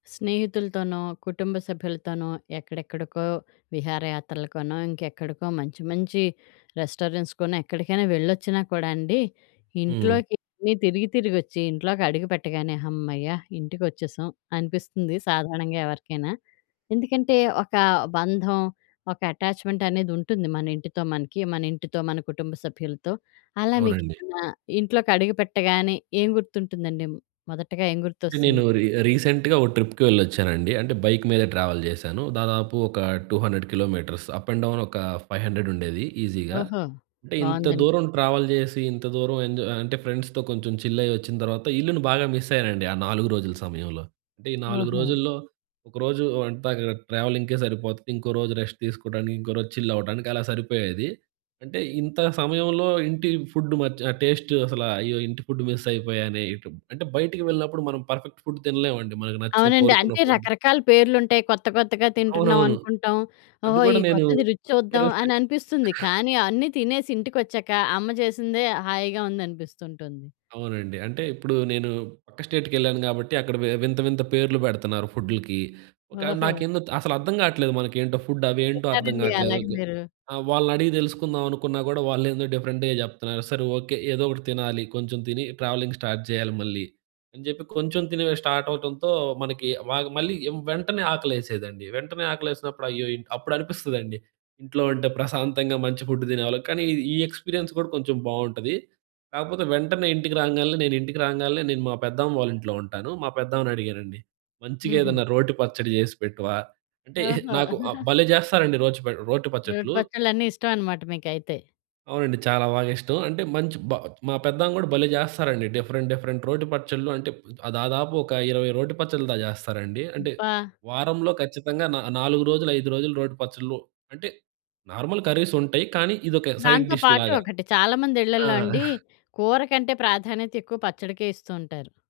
స్నేహితులతోనో, కుటుంబ సభ్యులతోనో ఎక్కడెక్కడికో విహారయాత్రలకనో, ఇంకెక్కడికో మంచి మంచి రెస్టారెంట్స్‌కనో ఎక్కడికైనా వెళ్లొచ్చినా కూడా అండి, హ్మ్. ఇంట్లోకి తిరిగి తిరిగొచ్చి ఇంట్లోకి అడుగుపెట్టగానే హమ్మయ్య! ఇంటికొచ్చేసాం అనిపిస్తుంది, సాధారణంగా ఎవరికైనా. ఎందుకంటే, ఒక బంధం, ఒక అటాచ్‌మెంట్ అనేదుంటుంది మన ఇంటితో మనకి. మన ఇంటితో, మన కుటుంబ సభ్యులతో. అలా అవునండి. మీకేమన్నా ఇంట్లోకి అడుగు పెట్టగానే, ఏం గుర్తుంటుందండి? మొదటగా ఏం అంటే గుర్తొస్తుంది? నేను రీ రీసెంట్‌గా ఓ ట్రిప్‌కి వెళ్ళొచ్చానండి. అంటే బైక్ మీద ట్రావెల్ చేశాను. దాదాపు ఒక 200 కిలోమీటర్స్. అప్ అండ్ డౌన్ ఒక ఫైవ్ హండ్రెడుండేది ఈసీగా. ఓహో! అంటే ఇంత బావుందండి. దూరం ట్రావెల్ జేసి, ఇంత దూరం ఎంజాయ్ అంటే ఫ్రెండ్స్‌తో కొంచెం చిల్ అయ్యొచ్చిన తర్వాత, ఇల్లుని బాగా మిస్ అయ్యానండి ఆ 4 రోజుల సమయంలో. అంటే ఈ 4 ఓహొ! రోజుల్లో, ఒకరోజు అంతా ట్రావెలింగ్‌కే సరిపోతది. ఇంకో రోజు రెస్ట్ తీసుకోడానికి, ఇంకో రోజు చిల్ అవ్వటానికి అలా సరిపోయేది. అంటే, ఇంత సమయంలో ఇంటి ఫుడ్ మచ్ టేస్ట్ అసలు అయ్యో! ఇంటి ఫుడ్ మిస్ అయిపోయానే ఇటు. అంటే బయటకి వెళ్ళినప్పుడు మనం పర్ఫెక్ట్ ఫుడ్ తినలేమండి. మనకు నచ్చిన అవునండి. కోరుకున్న అంటే ఫుడ్ రకరకాల పేర్లుంటాయి. కొత్త కొత్తగా తింటున్నాం అవునవును. అనుకుంటాం. అది ఓహో! ఈ కూడా నేను కొత్తది రుచి చూద్దాం కరస్టే అననిపిస్తుంది కానీ, అన్నీ తినేసి ఇంటికొచ్చాక, అమ్మ చేసిందే హాయిగా ఉందనిపిస్తుంటుంది. అవునండి. అంటే ఇప్పుడు నేను పక్క స్టేట్‌కెళ్ళాను గాబట్టి అక్కడ వి వింత వింత పేర్లు పెడుతున్నారు ఫుడ్లకి. కాదు ఓహో! నాకేందో త్ అసలు అర్థం గాట్లేదు మనకేంటో ఫుడ్ అవేంటో అర్థం ఉన్నారండి, గాట్లేదు. అలాగే కు మీరు? ఆహ్, వాళ్ళనడిగి తెలుసుకుందావనుకున్నా గూడా, వాళ్ళేందో డిఫరెంట్‌గా జెప్తన్నారు. సరే ఓకే. ఏదోకటి తినాలి, కొంచెం తిని ట్రావెలింగ్ స్టార్ట్ జెయ్యాలి మళ్ళీ, అని చెప్పి కొంచెం తినివే స్టార్ట్ అవ్వటంతో, మనకి వాగ్ మళ్ళీ వెంటనే ఆకలేసేదండి. వెంటనే ఆకలేసినప్పుడు అయ్యో! ఇన్ అప్పుడనిపిస్తదండి. ఇంట్లో ఉంటే ప్రశాంతంగా మంచి ఫుడ్డు తినేవాళ్ళం. కానీ, ఇది ఈ ఎక్స్‌పీరియన్స్ కూడా కొంచెం బావుంటది. కాకపోతే వెంటనే ఇంటికి రాంగాలనే, నేనింటికి రాంగాలనే, నేను మా పెద్దామ్మ వాళ్ళింట్లో ఉంటాను. మా పెద్దమ్మని అడిగానండి. మంచిగా హుహు. ఏదన్నా రోటి పచ్చడి జేసి పెట్టవా? అంటే ఓహొ! నాకు ఆహ్, భలే చేస్తారండి రోచ్ ప రోటి రోటి పచ్చట్లు. పచ్చళ్ళన్నీ ఇష్టమనమాట మీకైతే. అవునండి. చాలా బాగా ఇష్టం. అంటే మంచి బా మా పెద్దమ్మ గూడా భలే జేస్తారండి. డిఫరెంట్ డిఫరెంట్ రోటి పచ్చళ్లు అంటే, ప్ దాదాపు ఒక 20 రోటి పచ్చళ్ళ దాకా చేస్తారండి. అంటే, అబ్బా! వారంలో ఖచ్చితంగా నా నాలుగు రోజులు, ఐదు రోజులు రోటి పచ్చళ్లు. అంటే నార్మల్ కర్రీసుంటాయి. కానీ ఇదొక సైడ్ దాంతో డిష్ పాటు లాగా. ఒకటి, చాలామంది ఆ! ఇళ్లల్లో అండి, కూర కంటే ప్రాధాన్యత ఎక్కువ, పచ్చడికే ఇస్తూ ఉంటారు.